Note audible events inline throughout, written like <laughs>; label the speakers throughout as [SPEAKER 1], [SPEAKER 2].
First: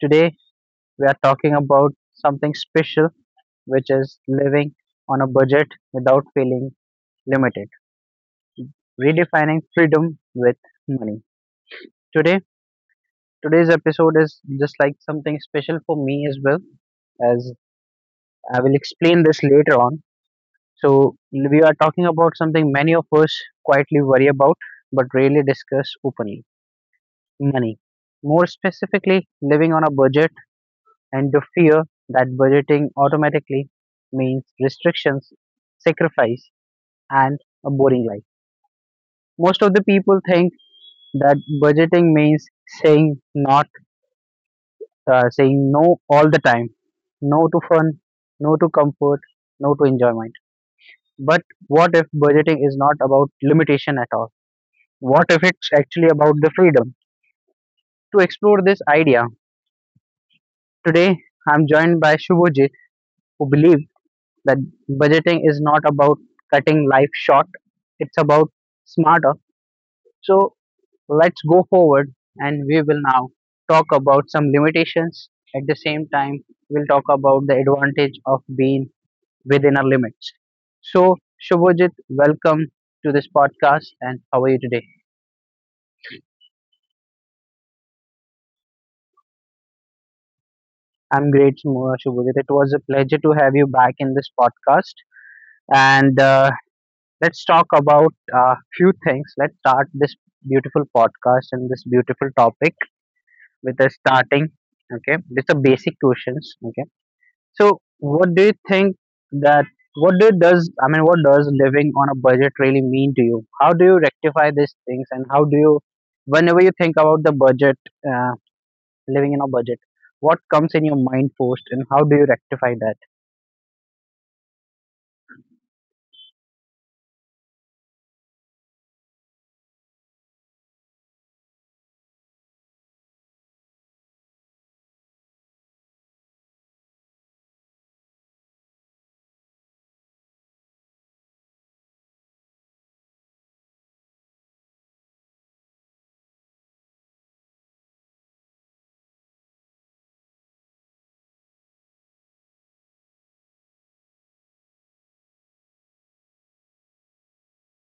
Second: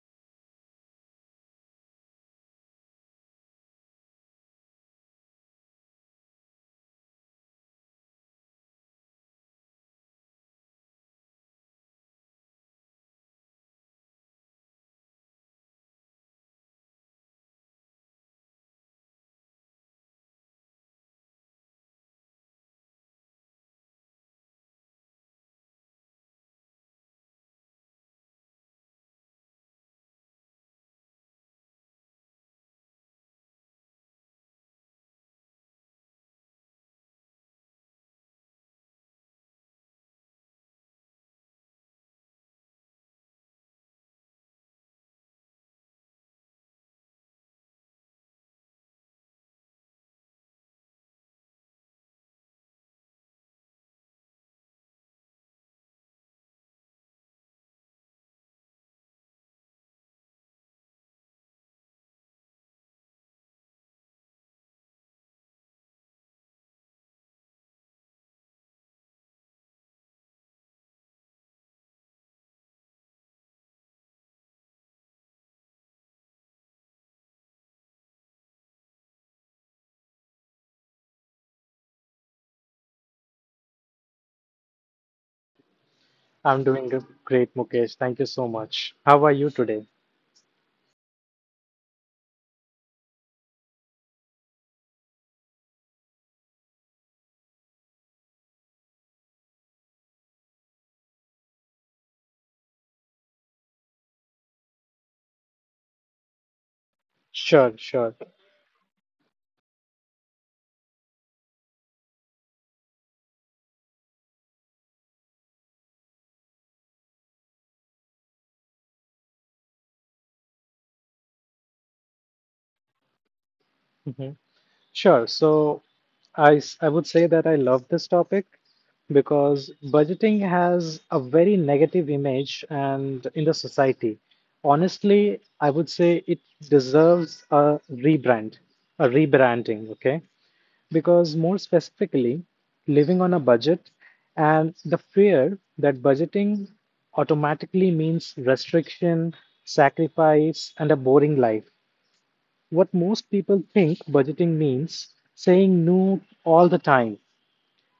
[SPEAKER 1] Today we are talking about something special, which is living on a budget without feeling limited, redefining freedom with money. Today, today's episode is just like something special for me as well, as I will explain this later on. So we are talking about something many of us quietly worry about, but rarely discuss openly: money. More specifically, living on a budget and the fear that budgeting automatically means restrictions, sacrifice, and a boring life. Most of the people think that budgeting means saying not, saying no all the time, no to fun, no to comfort, no to enjoyment. But what if budgeting is not about limitation at all? What if it's actually about the freedom? To explore this idea, today I'm joined by Shubhajit, who believes that budgeting is not about cutting life short, it's about smarter. So let's go forward and we will now talk about some limitations. At the same time, we'll talk about the advantage of being within our limits. So, Shubhajit, welcome to this podcast and how are you today?
[SPEAKER 2] I'm doing g- Great, Mukesh. Thank you so much. How are you today?
[SPEAKER 1] I'm great, Shubhajit. It was a pleasure to have you back in this podcast. And Let's talk about a few things. Let's start this beautiful podcast and this beautiful topic with a starting. Okay, with the basic questions. Okay,
[SPEAKER 2] Sure,
[SPEAKER 1] so
[SPEAKER 2] sure.
[SPEAKER 1] what do you think that what do does I mean what does living on a budget really mean to you? How do you rectify these things and how do you, whenever you think about the budget uh, living in a budget, what comes in your mind first and how do you rectify that?
[SPEAKER 2] Mhm. Sure. So I would say that I love this topic because budgeting has a very negative image and in the society. Honestly, I would say it deserves a rebrand, a rebranding, okay? Because, more specifically, living on a budget and the fear that budgeting automatically means restriction, sacrifice, and a boring life. What most people think budgeting means saying no all the time.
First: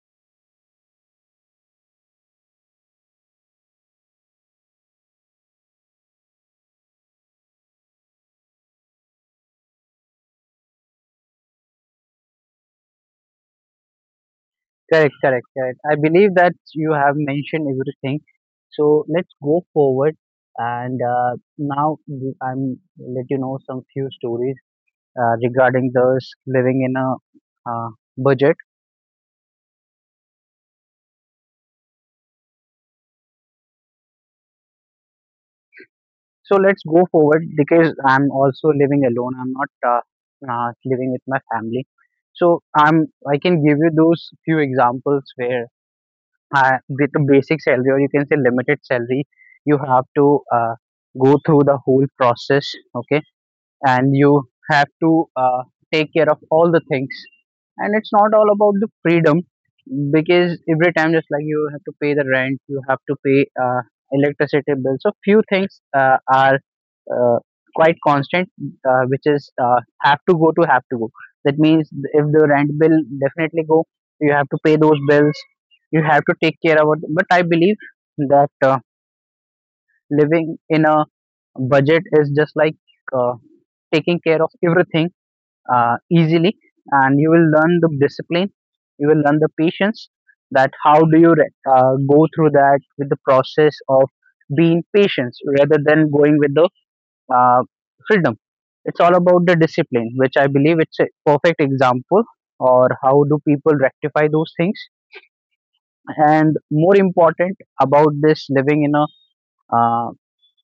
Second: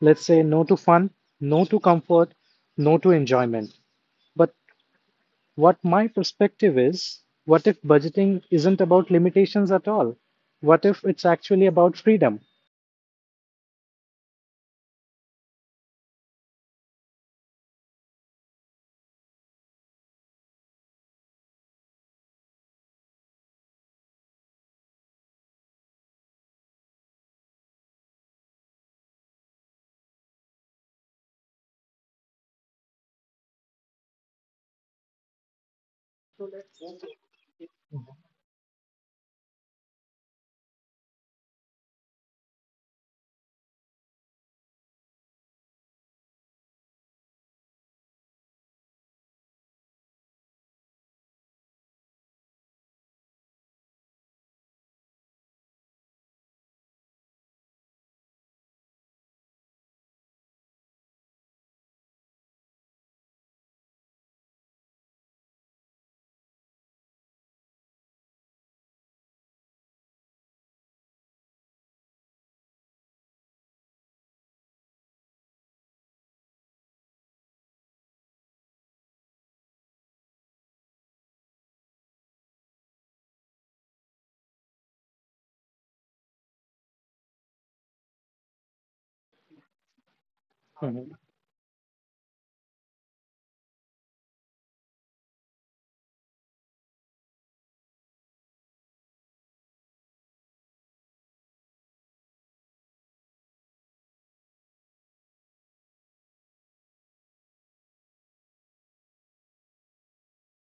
[SPEAKER 2] Let's say no to fun, no to comfort, no to enjoyment. But what my perspective is, what if budgeting isn't about limitations at all? What if it's actually about freedom?
[SPEAKER 1] Correct, correct, correct. I believe that you have mentioned everything. So let's go forward and now we- I'm let you know some few stories regarding those living in a uh, budget. So let's go forward because I'm also living alone. I'm not living with my family. So I'm I can give you those few examples where, with a basic salary or you can say limited salary, you have to go through the whole process. Okay, and you have to take care of all the things, and it's not all about the freedom, because every time, just like, you have to pay the rent, you have to pay electricity bill. So few things are uh, quite constant, which is have to go to have to go. That means if the rent bill definitely go, you have to pay those bills, you have to take care about. But I believe that living in a budget is just like uh, taking care of everything easily, and you will learn the discipline, you will learn the patience, that how do you go through that with the process of being patient rather than going with the uh, freedom. It's all about the discipline, which I believe it's a perfect example or how do people rectify those things. And more important about this living in a uh,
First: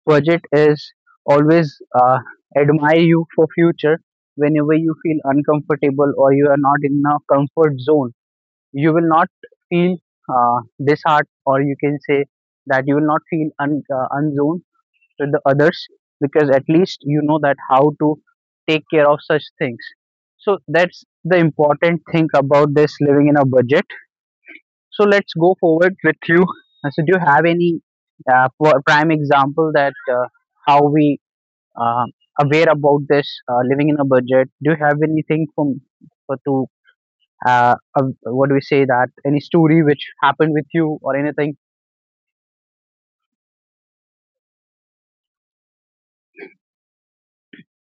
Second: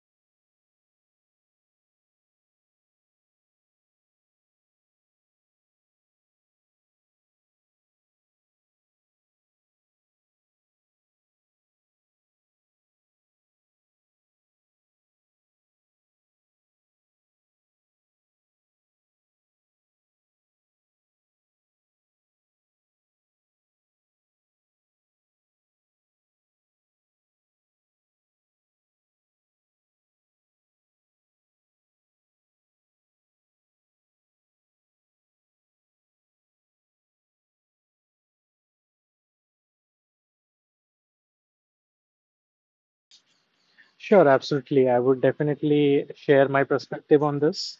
[SPEAKER 1] budget is always uh, admire you for future. Whenever you feel uncomfortable or you are not in a comfort zone, you will not feel uh, disheart, or you can say that you will not feel unzoned with the others, because at least you know that how to take care of such things. So that's the important thing about this living in a budget. So let's go forward with you. So do you have any prime example that how we uh, aware about this living in a budget? Do you have anything from for to uh, uh, what do we say that any story which happened with you or anything?
[SPEAKER 2] Sure, absolutely. I would definitely share my perspective on this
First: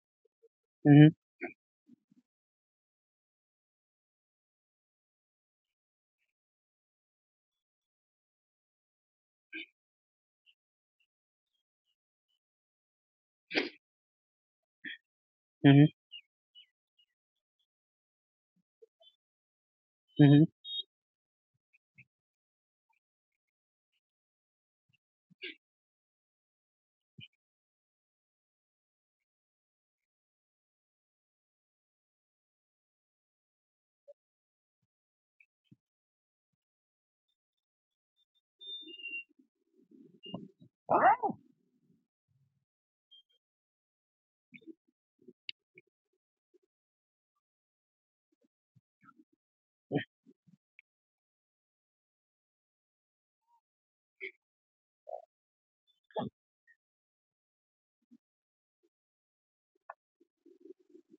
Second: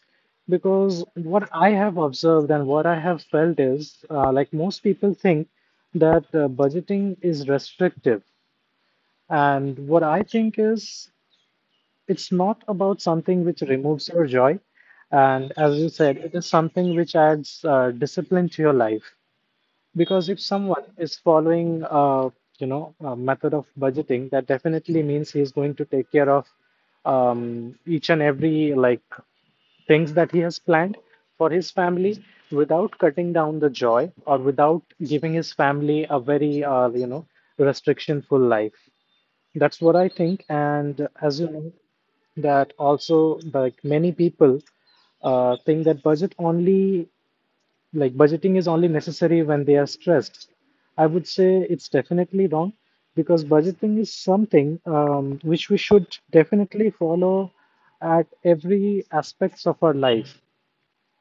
[SPEAKER 2] because
[SPEAKER 1] Hmm.
[SPEAKER 2] what I have observed and what I have felt is like most people think that budgeting is restrictive. And what I think is it's not about something which removes your joy. And as you
[SPEAKER 1] Hmm.
[SPEAKER 2] said, it is something which adds discipline to your life because if
[SPEAKER 1] Hmm.
[SPEAKER 2] someone is following you know a method of budgeting that definitely means he is going to take care of each and every like things that he has planned for his family without cutting down the joy or without giving his family a very you know restrictionful life. That's what I think. And as you know, that also like many people think that budget only, like budgeting is only necessary when they are stressed. I would say it's definitely wrong because budgeting is something which we should definitely follow at every aspects of our life.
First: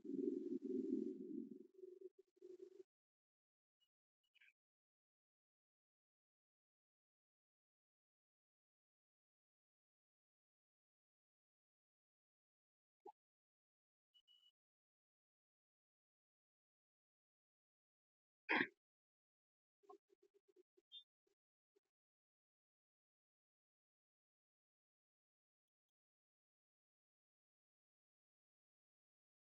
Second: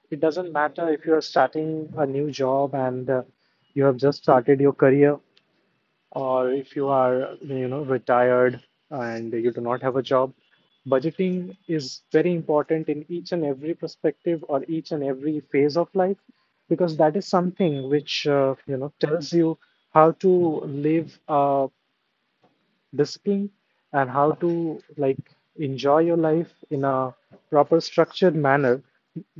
[SPEAKER 2] It doesn't matter if you are starting a new job and you have just started your career, or if you are, you know, retired and you do not have a job, budgeting is very important in each and every perspective or each and every phase of life, because that is something which, you know, tells you how to live a discipline and how to like enjoy your life in a proper structured manner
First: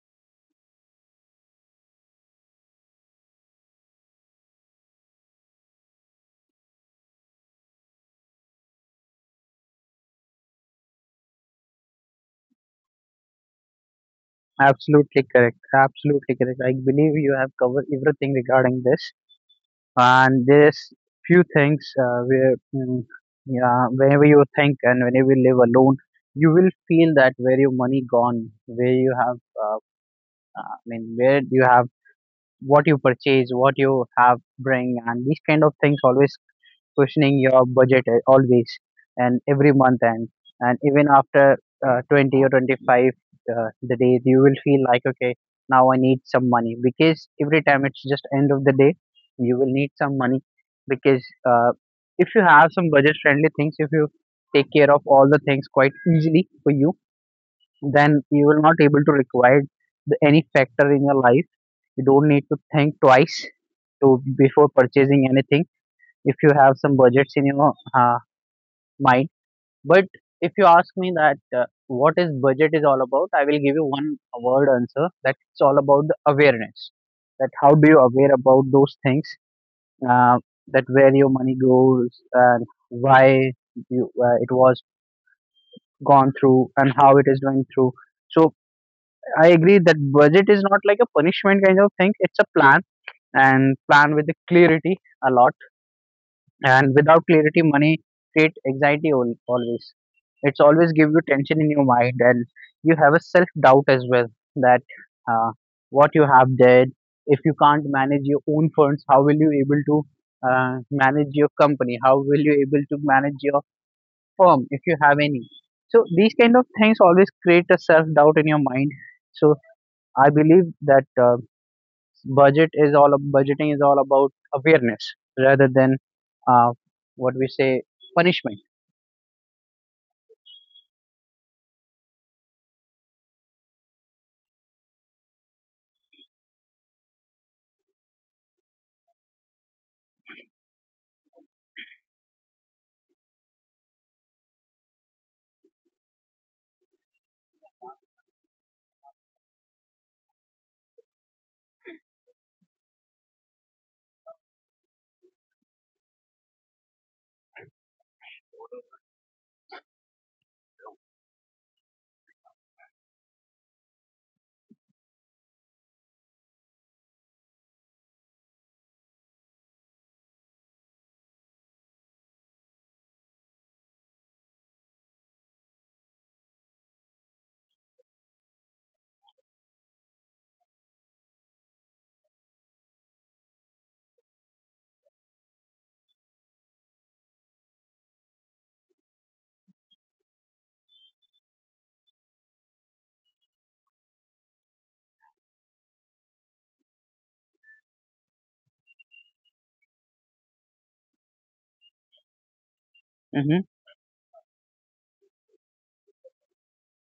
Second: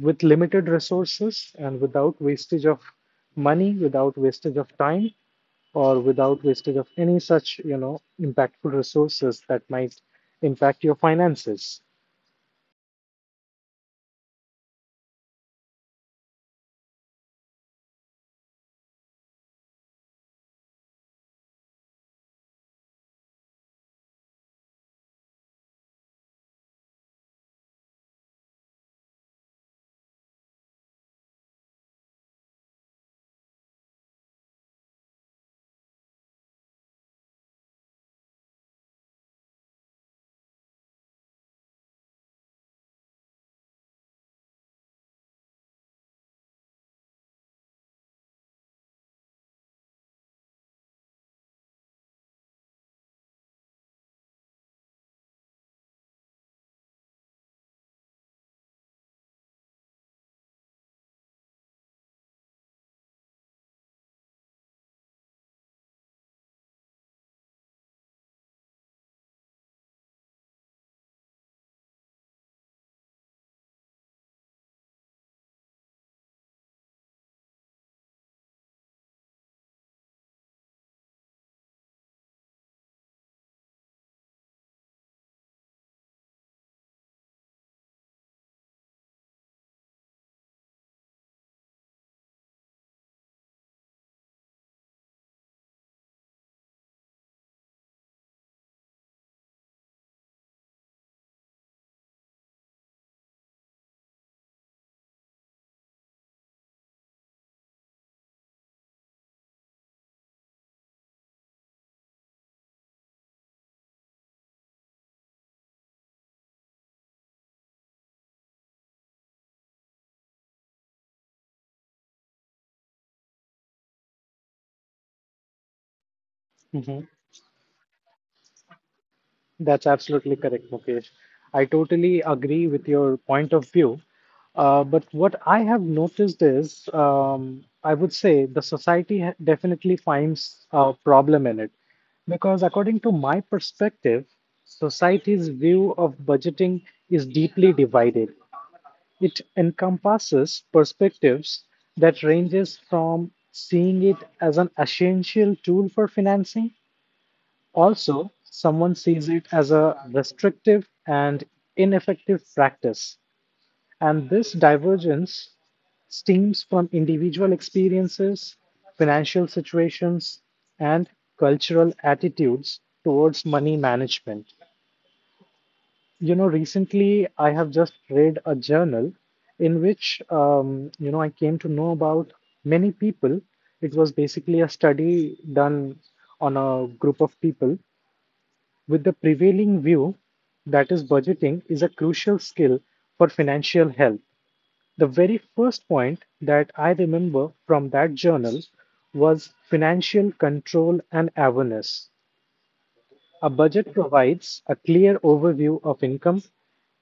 [SPEAKER 2] with limited resources and without wastage of money, without wastage of time, or without wastage of any such, you know, impactful resources that might impact your finances.
[SPEAKER 1] Absolutely correct, absolutely correct. I believe you have covered everything regarding this. And there's few things where, yeah, whenever you think and whenever you live alone, you will feel that where your money gone, where you have uh, I mean where you have, what you purchase, what you have bring, and these kind of things. Always questioning your budget, always, and every month end, and even after 20 or 25 the days, you will feel like okay, now I need some money, because every time it's just end of the day, you will need some money. Because if you have some budget friendly things, if you take care of all the things quite easily for you, then you will not able to require the, any factor in your life. You don't need to think twice to before purchasing anything if you have some budgets in your mind. But if you ask me that what is budget is all about, I will give you one word answer, that it's all about the awareness, that how do you aware about those things, uh, that where your money goes and why it was gone through and how it is going through. So I agree that budget is not like a punishment kind of thing. It's a plan, and plan with the clarity a lot. And without clarity, money create anxiety always. It's always give you tension in your mind, and you have a self doubt as well, that uh, what you have did. If you can't manage your own funds, how will you able to manage your company? How will you able to manage your firm if you have any? So these kind of things always create a self doubt in your mind. So I believe that budgeting is all about awareness rather than, uh,
[SPEAKER 2] Hmm.
[SPEAKER 1] what we say, punishment.
[SPEAKER 2] That's absolutely correct, Mukesh. I totally agree with your point of view. But what I have noticed is, I would say the society definitely finds a problem in it. Because according to my perspective, society's view of budgeting is deeply divided. It encompasses perspectives that ranges from seeing it as an essential tool for financing, also, someone sees it as a restrictive and ineffective practice. And this divergence stems from individual experiences, financial situations, and cultural attitudes towards money management. You know, recently I have just read a journal in which, you know, I came to know about many people. It was basically a study done on a group of people with the prevailing view that is budgeting is a crucial skill for financial health. The very first point that I remember from that journal was financial control and awareness. A
[SPEAKER 1] Mm-hmm.
[SPEAKER 2] budget provides a clear overview of income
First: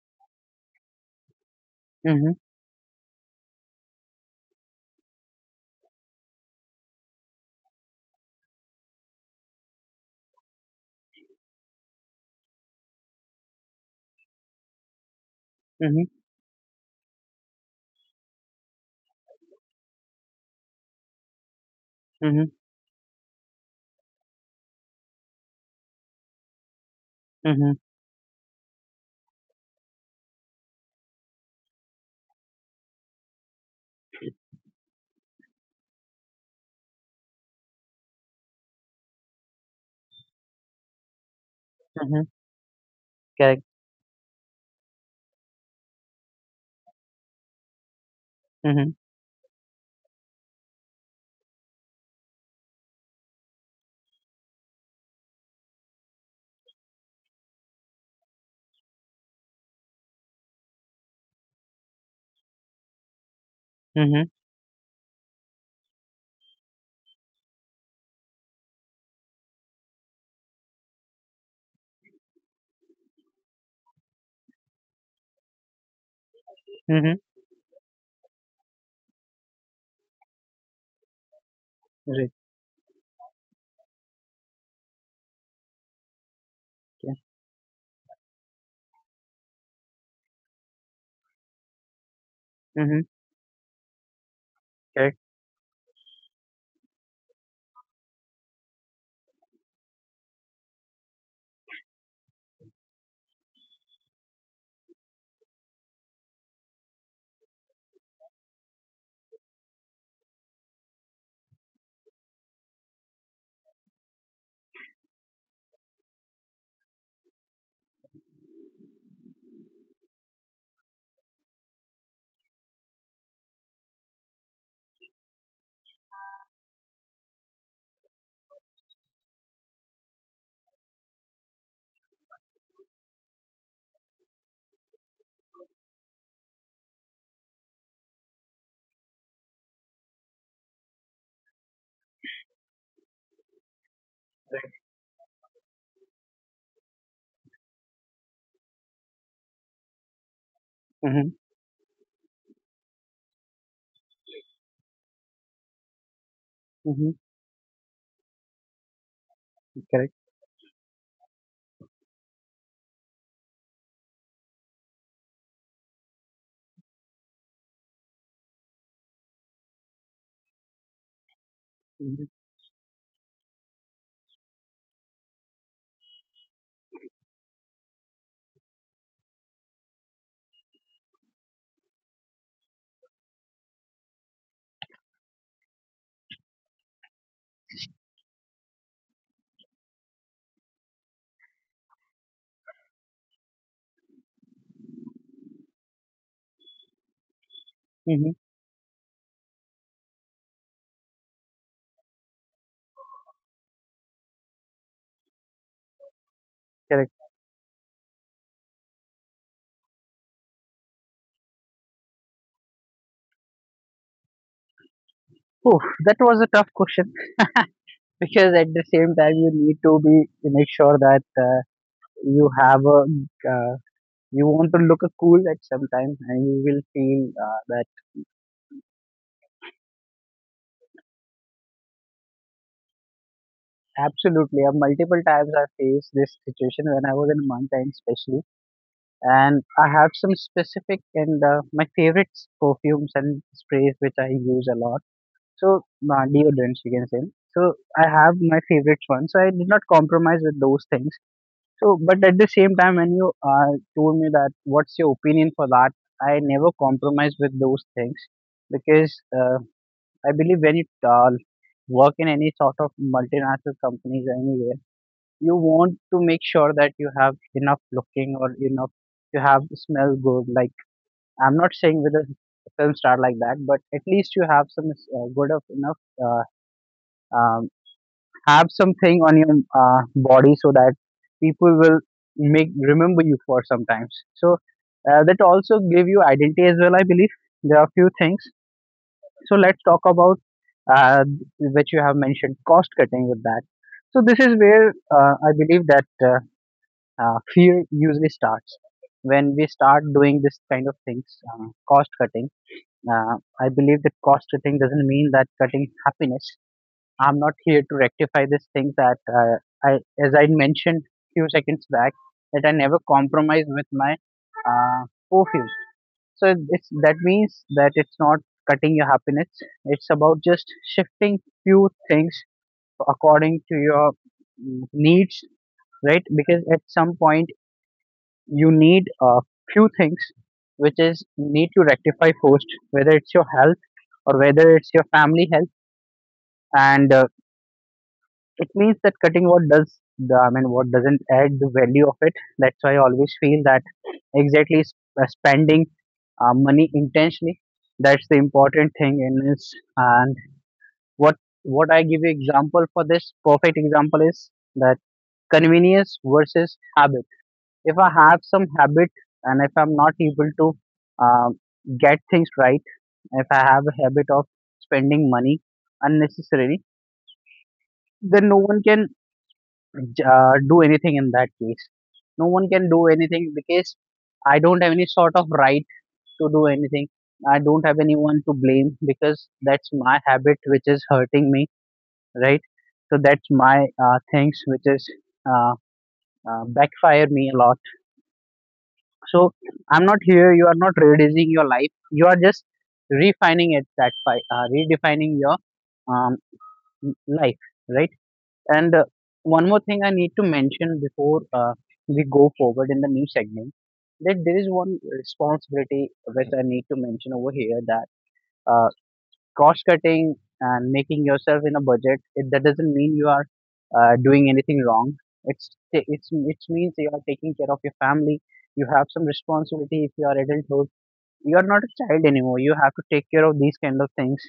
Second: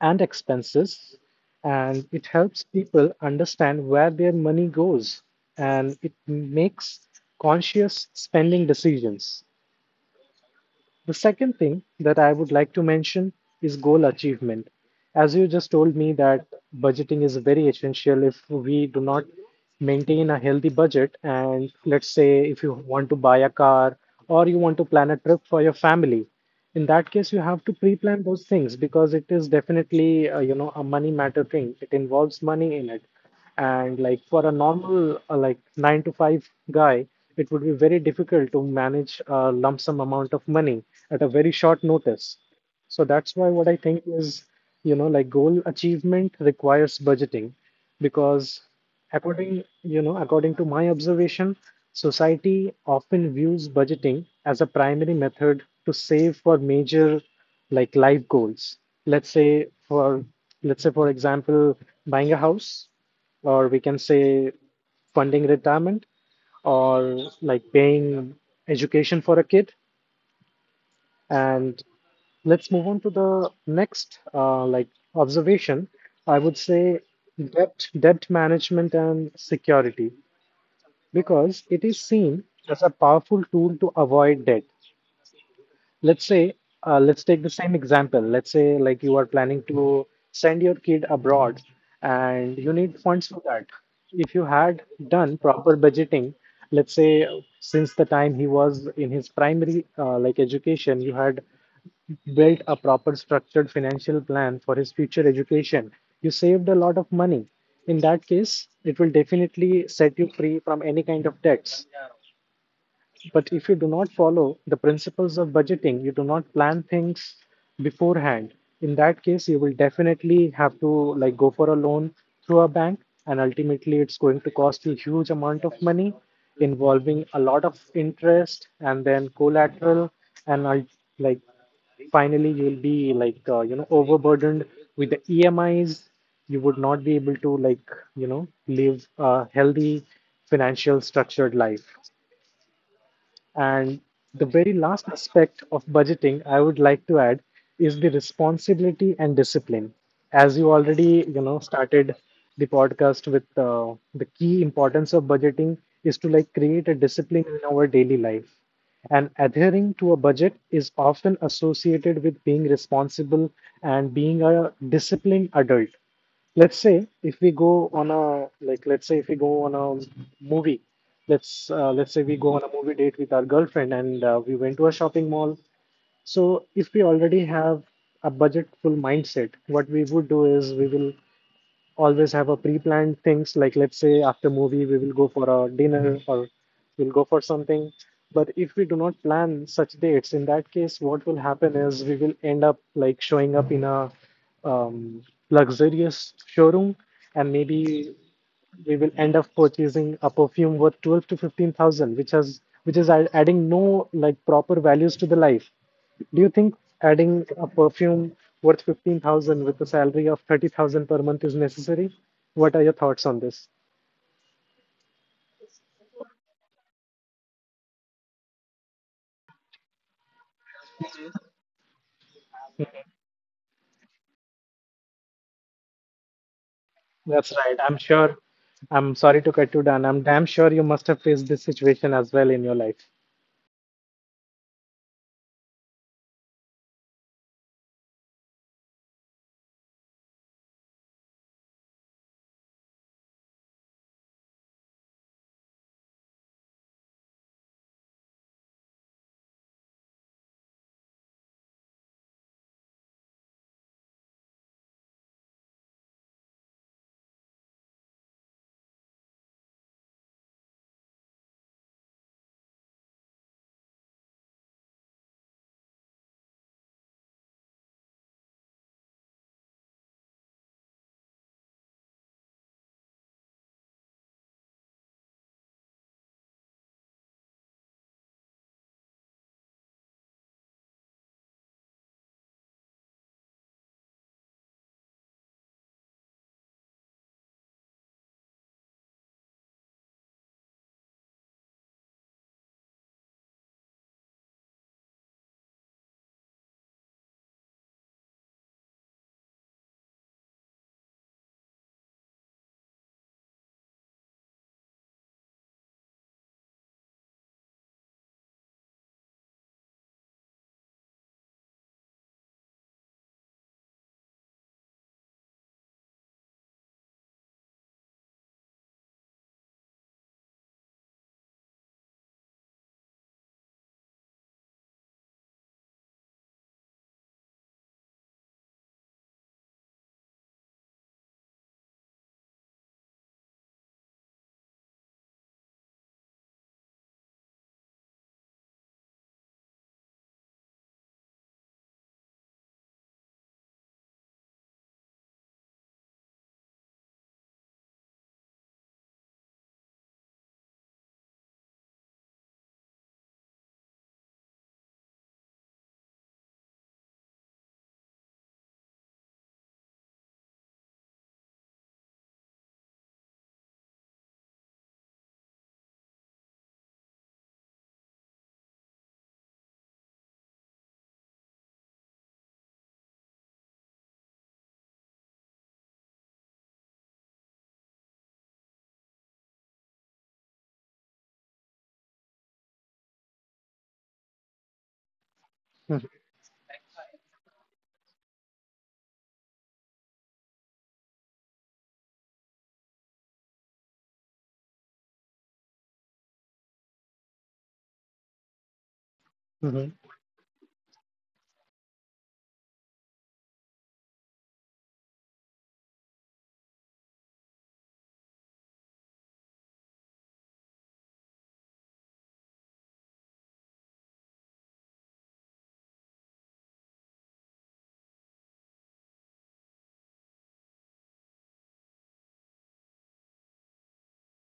[SPEAKER 2] and expenses, and it
[SPEAKER 1] Mm-hmm.
[SPEAKER 2] helps people understand where their money goes, and it makes conscious spending decisions. The second thing that I would like to mention is goal achievement. As you just told me that budgeting is very essential. If we do not maintain a healthy budget and let's
[SPEAKER 1] Mm-hmm.
[SPEAKER 2] say if you want to buy a car or you want to plan a trip for your family, in that case you have
[SPEAKER 1] Mm-hmm.
[SPEAKER 2] to
[SPEAKER 1] Mm-hmm.
[SPEAKER 2] pre-plan those things because it is definitely, you know, a money matter thing. It involves money in it. And like for a normal like nine to five guy, it would be very difficult to manage a lump sum amount of money at a very short
[SPEAKER 1] Mm-hmm.
[SPEAKER 2] notice. So that's why
[SPEAKER 1] Correct.
[SPEAKER 2] what I think is, you know, like goal achievement requires budgeting because
[SPEAKER 1] Mm-hmm.
[SPEAKER 2] according, you know, according to my observation, society often views budgeting as a primary method to save for major like life goals. Let's say for, let's say for example, buying a house, or we can
[SPEAKER 1] Mm-hmm.
[SPEAKER 2] say funding retirement, or like paying education for a kid. And let's move on to the next like observation. I would say
[SPEAKER 1] Mm-hmm.
[SPEAKER 2] debt management and security because it is
[SPEAKER 1] Right.
[SPEAKER 2] seen as a powerful tool to avoid debt. Let's say,
[SPEAKER 1] Yeah.
[SPEAKER 2] let's take the same example. Let's say like you are planning to send your kid abroad and you need
[SPEAKER 1] Mm-hmm.
[SPEAKER 2] funds for that. If you had
[SPEAKER 1] Correct.
[SPEAKER 2] done proper budgeting, let's say since the time he was in his primary like education, you had built a proper structured financial plan for his future education, you saved a lot of money. In that case, it will definitely set you free from any kind of debts. But if you do not follow the principles of budgeting, you do not plan things beforehand. In that case, you will definitely have to like go for a loan through a bank, and ultimately it's going to cost you huge amount of money, involving a lot of interest and then collateral, and like finally you will be like you know overburdened with the EMIs. You would not be able to like you know live a healthy financial structured life. And the very last aspect of budgeting I would like to add is the responsibility and discipline. As you already,
[SPEAKER 1] Mm-hmm.
[SPEAKER 2] you know, started the podcast with the key importance of budgeting is to like create a
[SPEAKER 1] Mm-hmm.
[SPEAKER 2] discipline in our daily life. And adhering to a
[SPEAKER 1] Correct.
[SPEAKER 2] budget is often associated with being responsible and being a disciplined adult. Let's say if we go on a like, let's say if we go on a movie, let's say
[SPEAKER 1] Mm-hmm.
[SPEAKER 2] we go on a movie date with our girlfriend, and we went to a shopping mall. So if we already have a budgetful mindset, what we would do is we will always have a pre-planned things. Like let's say after movie we will go for a dinner, or we'll go for something. But if we do not plan such dates, in that case what will happen is we will end up like showing up in a um, luxurious showroom, and maybe
[SPEAKER 1] Mm-hmm.
[SPEAKER 2] we will end up purchasing a perfume worth 12 to 15,000 which has adding no like proper values to the life. Do you think
[SPEAKER 1] Correct.
[SPEAKER 2] adding a perfume worth 15,000 with a salary of 30,000 per month is necessary? What are your thoughts on this?
[SPEAKER 1] Oh, that was a tough question <laughs> because at the same time you need to make sure that you have a uh, you want to look a cool at some time, and you will feel
[SPEAKER 2] That's right.
[SPEAKER 1] that.
[SPEAKER 2] I'm sure. I'm sorry to cut you down. I'm damn sure you must have faced this situation as well in your life.
[SPEAKER 1] Absolutely. Multiple times I faced this situation when I was in mountain, especially. And I have some specific and my favorite perfumes and sprays which I use a lot. So, deodorants, you can say. So, I have my favorites one. So, I did not compromise with those things. So, but at the same time, when you told me that what's your opinion for that, I never compromise with those things, because I believe when you work in any sort of multinational companies anywhere, you want to make sure that you have enough looking or enough, you have smell good, like, I'm not saying with a film star like that, but at least you have some good of enough uh, um, have something on your body, so that people will make remember you for sometimes. So that also give you identity as well, I believe. There are few things. So let's talk about uh, which you have mentioned, cost cutting, with that. So this is where, I believe that, fear usually starts when we start doing this kind of things, cost cutting. uh, I believe that cost cutting doesn't mean that cutting happiness. I'm not here to rectify this thing that, I as I mentioned few seconds back, that I never compromise with my uh, perfumes. So it's, that means that it's not cutting your happiness. It's about just shifting few things according to your, mm, needs, right? Because at some point you need a few things, which is you need to rectify first, whether it's your health or whether it's your family health. And it means that cutting what doesn't add the value of it. That's why I always feel that, exactly, spending money intentionally, that's the important thing in this. And what what I give you example for, this perfect example is that, convenience versus habit. If I have some habit, and if I'm not able to uh, get things right, if I have a habit of spending money unnecessarily, then no one can do anything in that case. No one can do anything, because I don't have any sort of right to do anything. I don't have anyone to blame, because that's my habit which is hurting me, right? So that's my things which is uh, backfire me a lot. So I'm not here. You are not reducing your life. You are just refining it. Redefining your, um, life, right? And one more
[SPEAKER 2] Hmm.
[SPEAKER 1] thing I need to mention before we go forward in the new segment, that there is one responsibility which I need to mention over here that. Uh, cost cutting and making yourself in a budget, it, that doesn't mean you are doing anything wrong. It's it's it means you are taking care of your family. You have some responsibility if you are adulthood. You are not a child anymore. You have to take care of these kind of things.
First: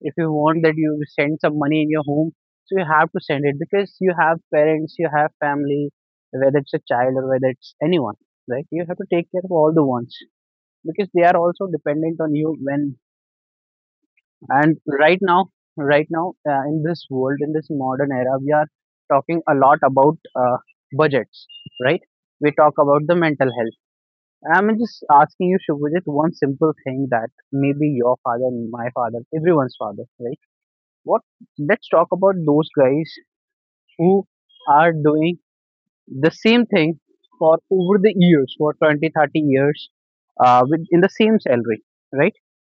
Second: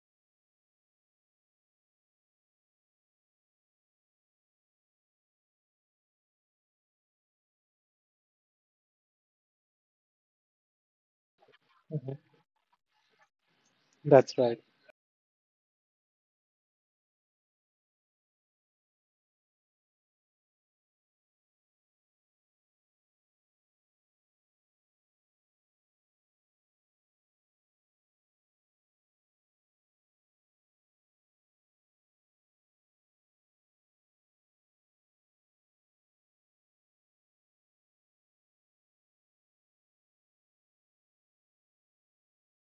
[SPEAKER 1] If you want that you send some money in your home, so you have to send it because you have parents, you have family, whether it's a child or whether it's anyone, right? You have to take care of all the ones because they are also dependent on you when
[SPEAKER 2] That's right.
[SPEAKER 1] and right now in this world, in this modern era, we are talking a lot about uh, budgets, right? We talk about the mental health. I'm just asking you, Shubhajit, one simple thing that maybe your father, my father, everyone's father, right? What? Let's talk about those guys who are doing the same thing for over the years, for 20, 30 years, with in the same salary, right?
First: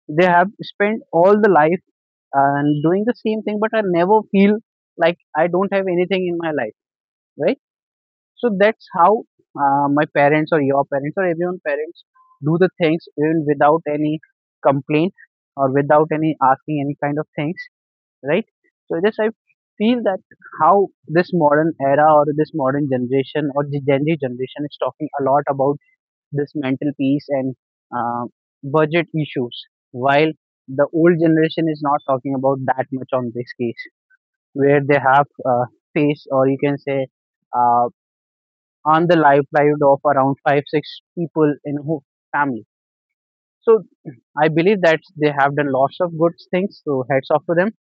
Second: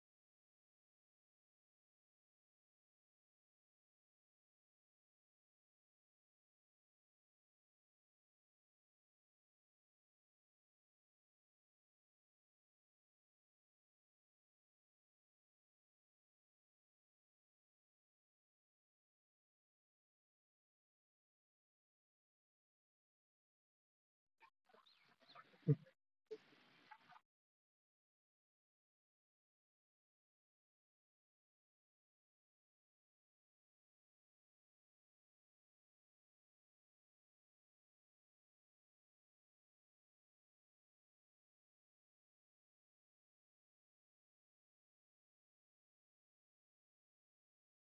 [SPEAKER 1] They have spent all the life and doing the same thing, but I never feel like I don't have anything in my life, right? So that's how my parents or your parents or everyone parents do the things even without any complaint or without any asking any kind of things, right? So just I feel that how this modern era or this modern generation or the Gen Z generation is talking a lot about this mental peace and uh, budget issues, while the old generation is not talking about that much on this case where they have face, or you can say uh, on the livelihood of around 5 6 people in a whole family. So I believe that they have done lots of good things, so heads off to them.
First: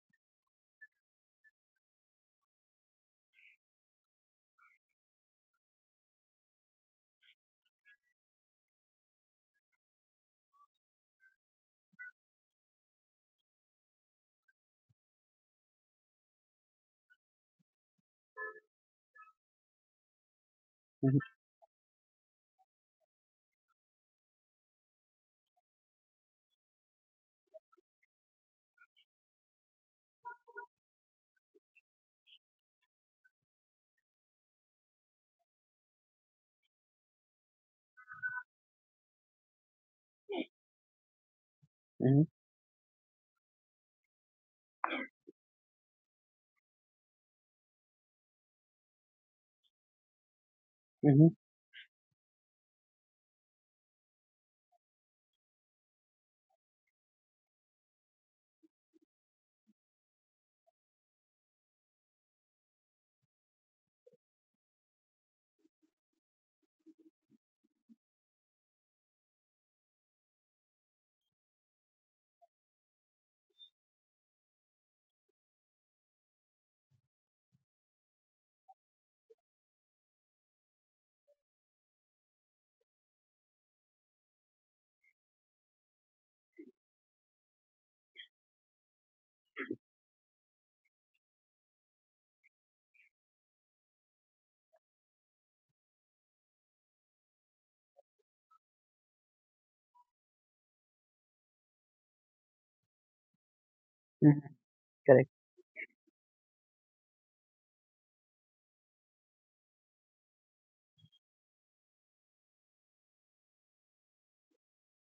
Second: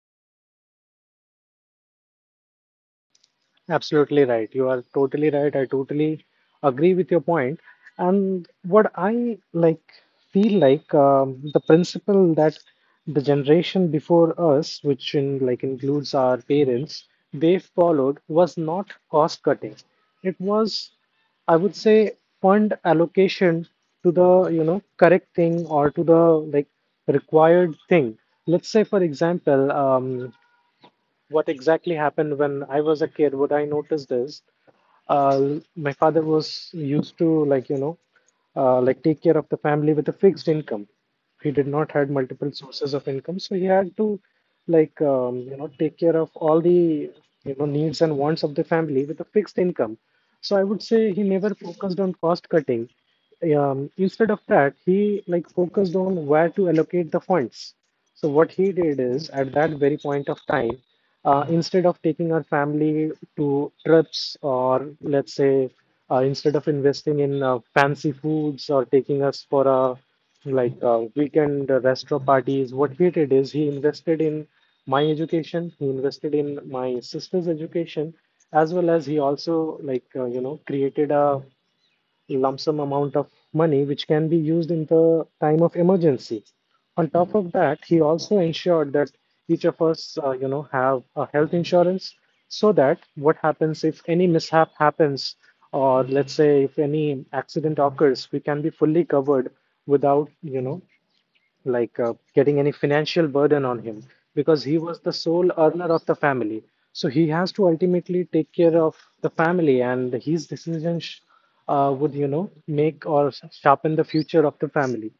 [SPEAKER 2] Absolutely right. You are totally right. I totally agree with your point. And what I like feel like the principle that the generation before us, which in like includes our parents, they followed was not cost cutting. It was,
[SPEAKER 1] hmm
[SPEAKER 2] I would say, fund allocation to the you know correct thing or to the like required thing. Let's say, for example, what exactly happened when I was a kid, what I noticed is uh, my father was used to like you know like take care of the family with a fixed income. He did not had
[SPEAKER 1] hmm
[SPEAKER 2] multiple sources of income, so he had to like you know take care of all the you know needs and wants of the family with a fixed income. So I would say he never focused on cost cutting. Instead of that, he like focused on where to allocate the funds. So what he did is at that very point of time, instead of taking our family to trips, or let's say instead of investing in fancy foods or taking us for a like weekend restaurant parties, what he did is he invested in my education, he invested in my sister's education, as well as he also like you know created a lump sum amount of money which can be used in the time of emergency. On top of that, he also ensured that each of us, you know, have a health insurance so that what happens if any mishap happens, or let's say if any accident occurs, we can be fully covered without, you know, like getting any financial burden on him
[SPEAKER 1] hmm
[SPEAKER 2] because he was the
[SPEAKER 1] Correct.
[SPEAKER 2] sole earner of the family. So he has to ultimately take care of the family, and his decisions would, you know, make or sharpen the future of the family.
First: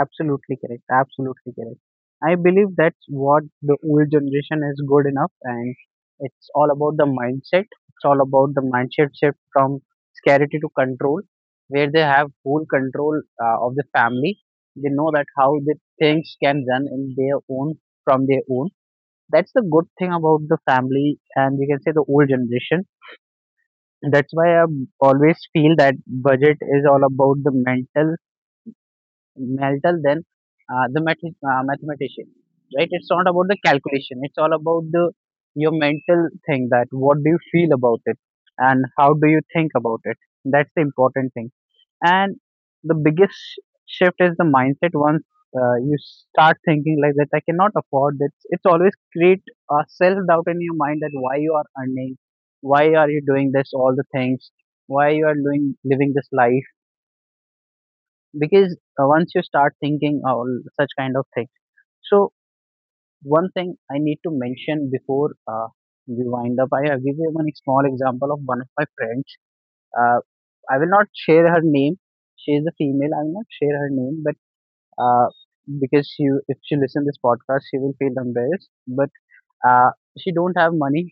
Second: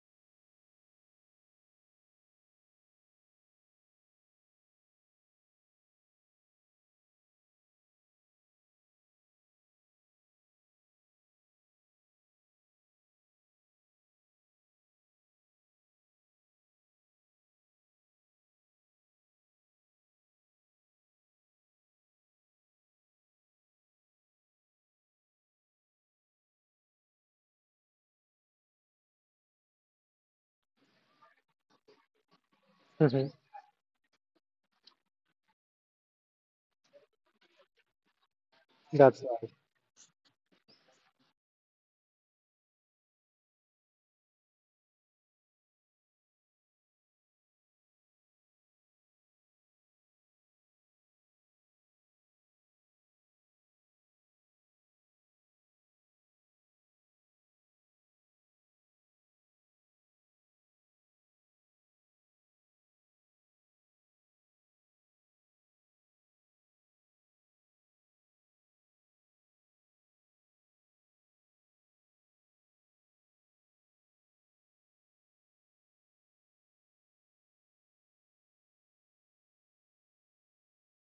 [SPEAKER 1] Absolutely correct. Absolutely correct. I believe that's what the old generation is good enough, and it's all about the mindset. It's all about the mindset shift from scarcity to control, where they have full control of the family. They know that how the things can run in their own from their own. That's the good thing about the family, and you can say the old generation. That's why I always feel that budget is all about the mental Meltel then the mathematician, right? It's
[SPEAKER 2] Hmm.
[SPEAKER 1] not about the calculation. It's all about the your mental thing that what do you feel about it and how
[SPEAKER 2] That's
[SPEAKER 1] do you
[SPEAKER 2] right.
[SPEAKER 1] think about it. That's the important thing. And the biggest shift is the mindset. Once you start thinking like that, I cannot afford this. It's always create a self doubt in your mind that why you are earning, why are you doing this, all the things, why you are doing living this life, because once you start thinking all such kind of things. So one thing I need to mention before we wind up, I will give you one small example of one of my friends. uh, I will not share her name. She is a female. I will not share her name, but uh, because she, if she listen this podcast, she will feel embarrassed. But uh, she don't have money,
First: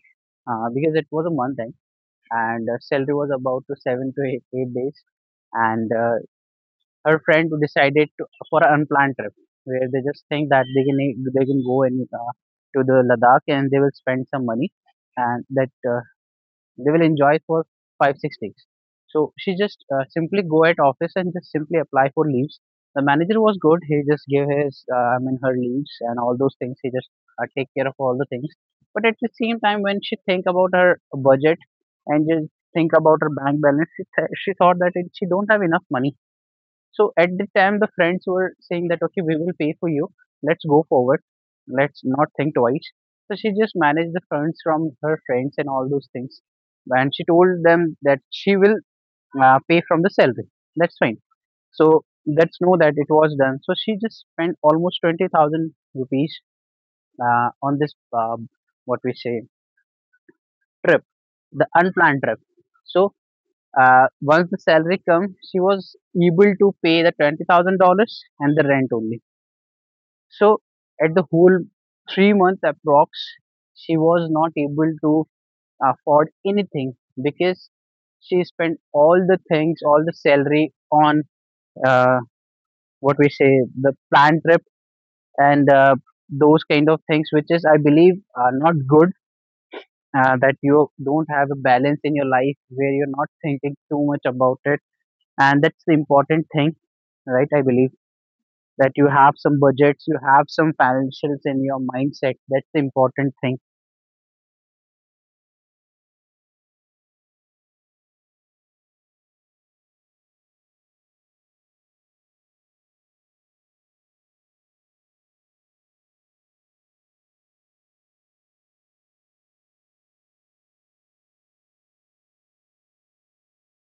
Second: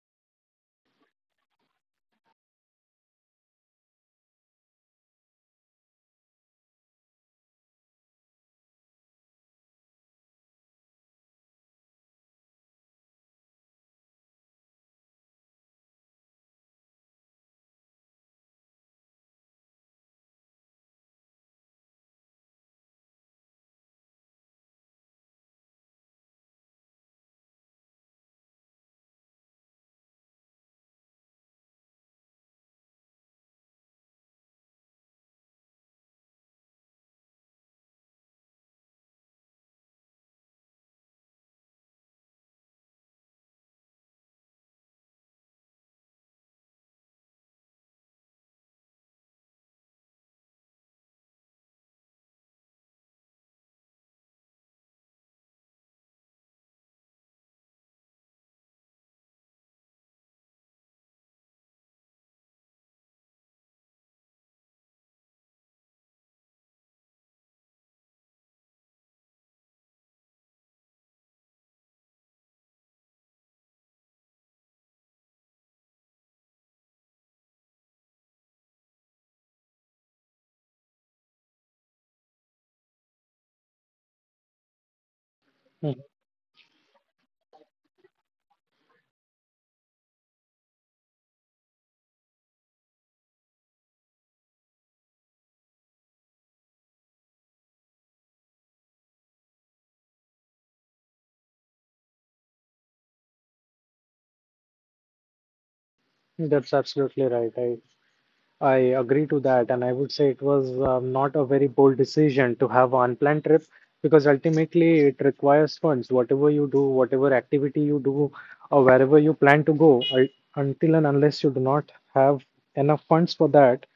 [SPEAKER 1] because it was a month end, and salary was about to 7 to 8, eight days, and her friend decided to, for an unplanned trip where they just think that they can go and to the Ladakh, and they will spend some money, and that they will enjoy for 5 6 days. So she just simply go at office and just simply apply for leaves. The manager was good. He just gave his I mean her leaves and all those things. He just take care of all the things. But at the same time, when she think about her budget and just think about her bank balance, she thought that it, she don't have enough money. So at the time, the friends were saying that, okay, we will pay for you. Let's go forward. Let's not think twice. So she just managed the funds from her friends and all those things. And she told them that she will pay from the salary. That's fine. So let's know that it was done. So she just spent almost 20,000 rupees on this, what we say, trip, the unplanned trip. So once the salary comes, she was able to pay the $20,000 and the rent only. So at the whole 3 months approx, she was not able to afford anything, because she spent all the things, all the salary on uh, what we say the planned trip, and
[SPEAKER 2] Mhm.
[SPEAKER 1] those kind of things, which is I believe are not good. That you don't have a balance in your life where you're not thinking too much about it, and that's the important thing, right? I believe that you have some budgets, you have some financials in your mindset. That's the important thing.
[SPEAKER 2] That's absolutely right. I agree to that, and I would say it was not a very bold decision to have an unplanned trip because ultimately it requires funds. Whatever you do, whatever activity you do, or wherever you plan to go, until and unless you do not have enough funds for that,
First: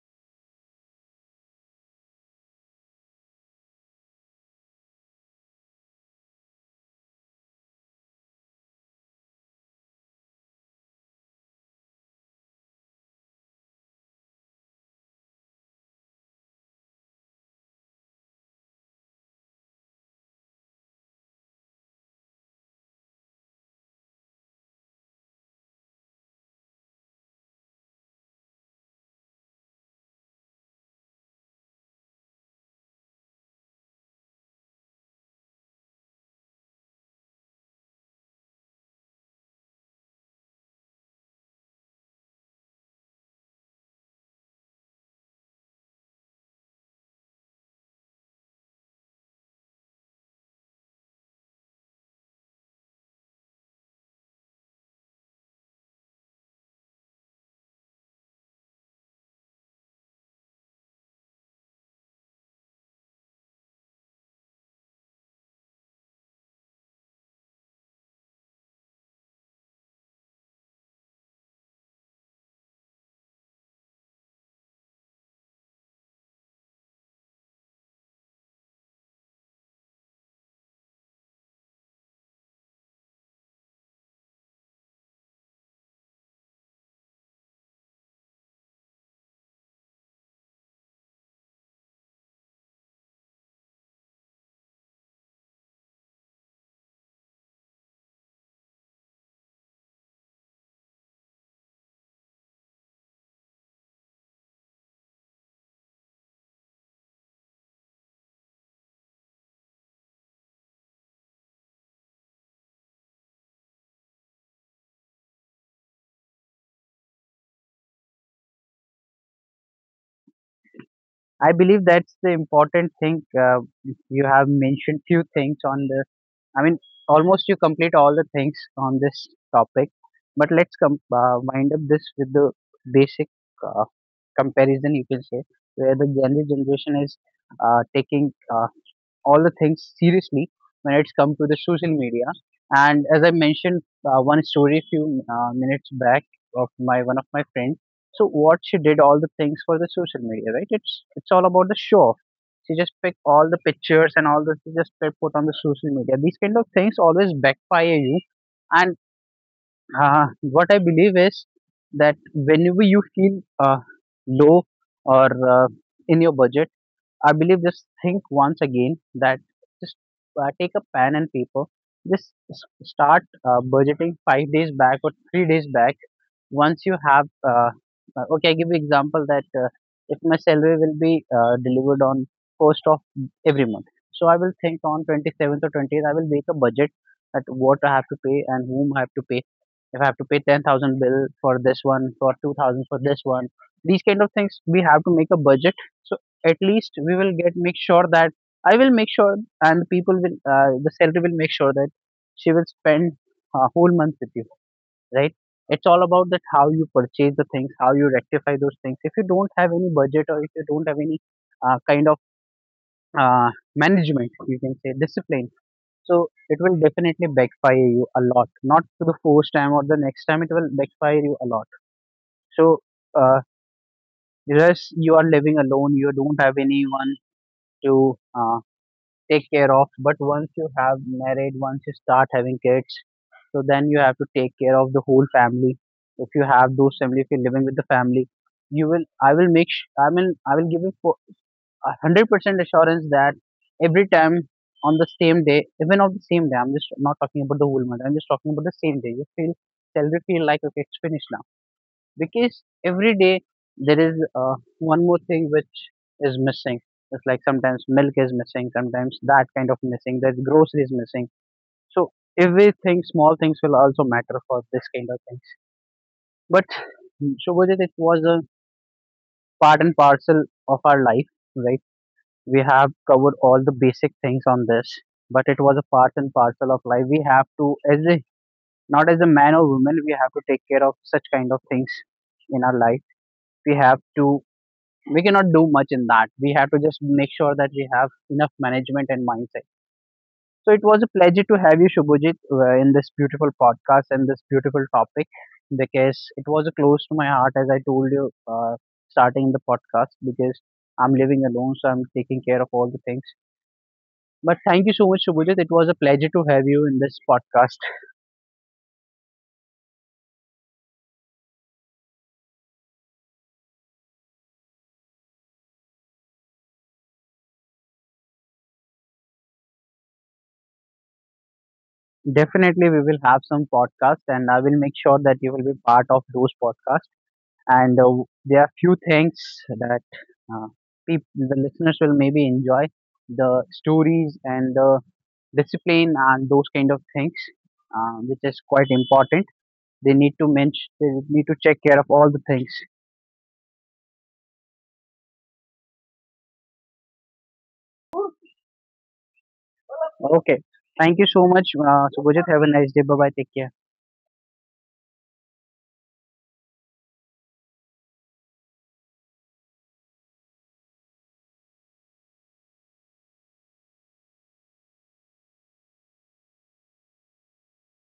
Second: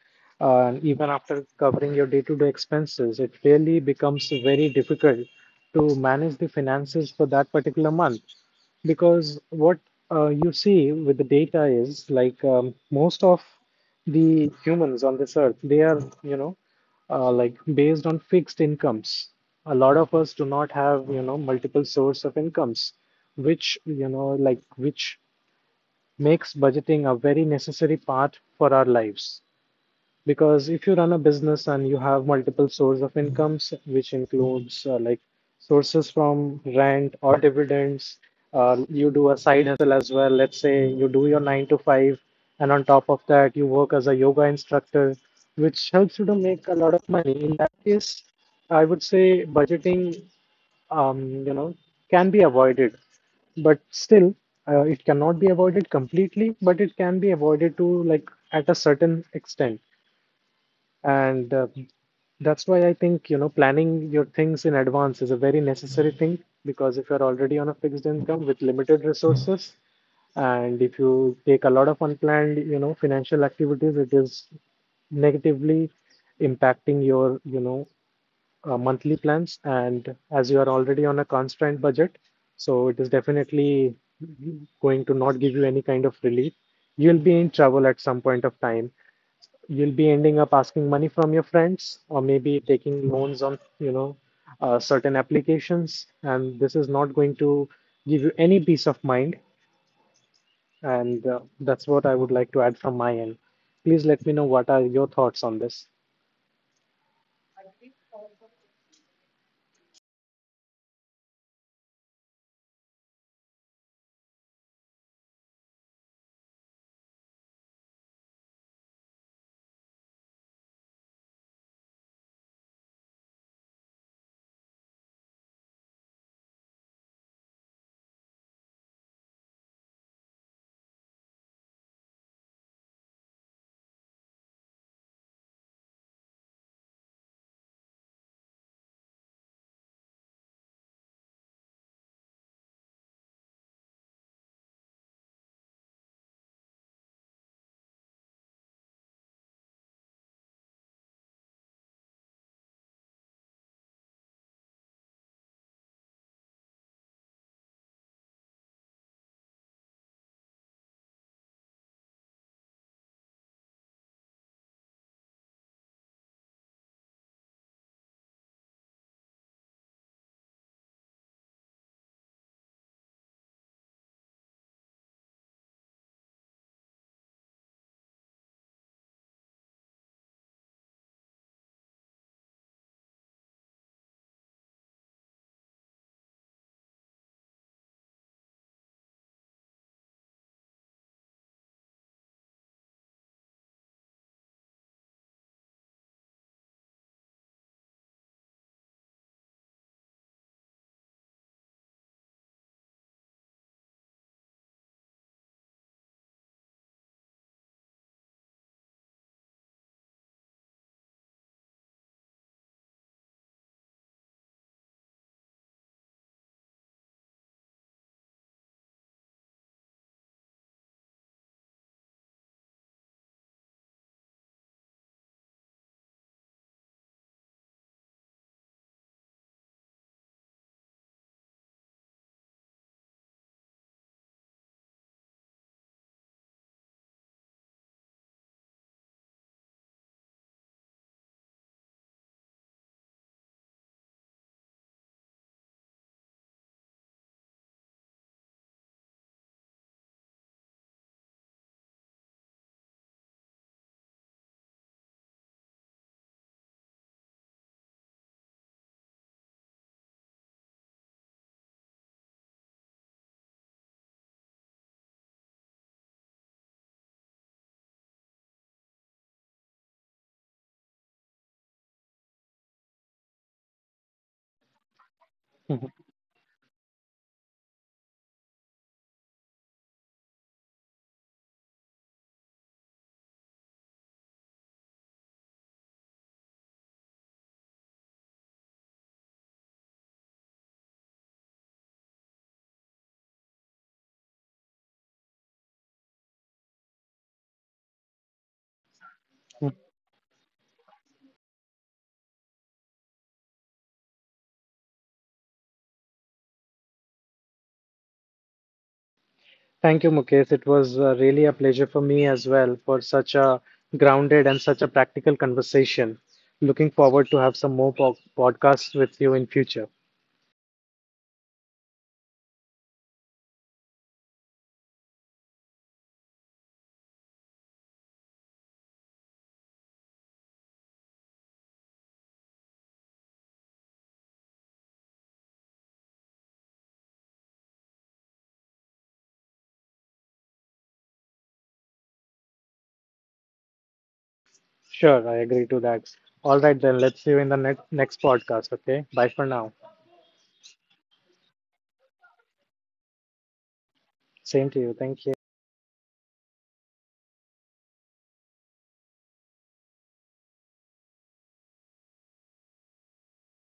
[SPEAKER 2] even after covering your day-to-day expenses, it really becomes very difficult to manage the finances for that particular month. Because what you see with the data is like most of the humans on this earth, they are, you know, like based on fixed incomes. A lot of us do not have, you know, multiple source of incomes, which, you know, like which makes budgeting a very necessary part for our lives, because if you run a business and you have multiple sources of incomes, which includes like sources from rent or dividends, you do a side hustle as well. Let's say you do your nine to five, and on top of that, you work as a yoga instructor, which helps you to make a lot of money. In that case, I would say budgeting, you know, can be avoided. But still it cannot be avoided completely, but it can be avoided to like at a certain extent. And That's why I think, you know, planning your things in advance is a very necessary thing, because if you're already on a fixed income with limited resources, and if you take a lot of unplanned, you know, financial activities, it is negatively impacting your, you know, monthly plans. And as you are already on a constrained budget, so it is definitely going to not give you any kind of relief. You'll be in trouble at some point of time. You'll be ending up asking money from your friends, or maybe taking loans on, you know, certain applications. And this is not going to give you any peace of mind. And that's what I would like to add from my end. Please let me know what are your thoughts on this. <laughs>
[SPEAKER 1] I believe that's the important thing. You have mentioned few things on the. I mean, almost you complete all the things on this topic. But let's wind up this with the basic uh, comparison. You can say where the Gen Z generation is taking all the things seriously when it's come to the social media. And as I mentioned one story a few minutes back of my one of my friends. So what she did all the things for the social media, right? It's all about the show off. She just picked all the pictures and all this. She just put on the social media. These kind of things always backfire you. And what I believe is that whenever you feel low or in your budget, I believe just think once again that just take a pen and paper, just start budgeting 5 days back or 3 days back. Once you have, uh, okay, I give you example that if my salary will be delivered on first of every month, so I will think on 27th or 20th, I will make a budget at what I have to pay and whom I have to pay. If I have to pay 10,000 bill for this one, for 2,000 for this one, these kind of things, we have to make a budget. So at least we will get make sure that I will make sure, and people will the salary will make sure that she will spend a whole month with you, right? It's all about that how you purchase the things, how you rectify those things. If you don't have any budget or if you don't have any kind of uh, management, you can say discipline. So it will definitely backfire you a lot. Not to the first time or the next time, it will backfire you a lot. So uh, yes, you are living alone. You don't have anyone to take care of, but once you have married, once you start having kids, so then you have to take care of the whole family if you have those family, if you're living with the family, you will, I mean, I will give you for a 100% assurance that every time on the same day, even on the same day, I'm just not talking about the whole month, I'm just talking about the same day you feel salary feel like okay it's finished now, because every day there is one more thing which is missing. It's like sometimes milk is missing, sometimes that kind of missing, there's groceries missing. So everything small things will also matter for this kind of things. But Shobhajit, it was a part and parcel of our life, right? We have covered all the basic things on this, but it was a part and parcel of life. We have to, as a not as a man or woman, we have to take care of such kind of things in our life. We have to We cannot do much in that. We have to just make sure that we have enough management and mindset. So it was a pleasure to have you, Shubhajit, in this beautiful podcast and this beautiful topic, because it was close to my heart, as I told you, starting the
[SPEAKER 2] Mhm.
[SPEAKER 1] podcast because I'm living alone, so I'm taking care of all the things. But thank you so much, Shubhajit. It was a pleasure to have you in this podcast.
[SPEAKER 2] Thank you, Mukesh. It was really a pleasure for me as well for such a grounded and such a practical conversation. Looking forward to have some more po podcasts with you in future.
[SPEAKER 1] <laughs> Definitely, we will have some podcasts, and I will make sure that you will be part of those podcasts. And there are few things that uh, the listeners will maybe enjoy the stories and the discipline and those kind of things, which is quite important. They need to mention, they need to check care of all the things.
[SPEAKER 2] Sure, I agree to that. All right, then let's see you in the next podcast. Okay, bye for now.
[SPEAKER 1] Okay, thank you so much, so Gujat, have a nice day. Bye bye, take care.
[SPEAKER 2] Same to you. Thank you.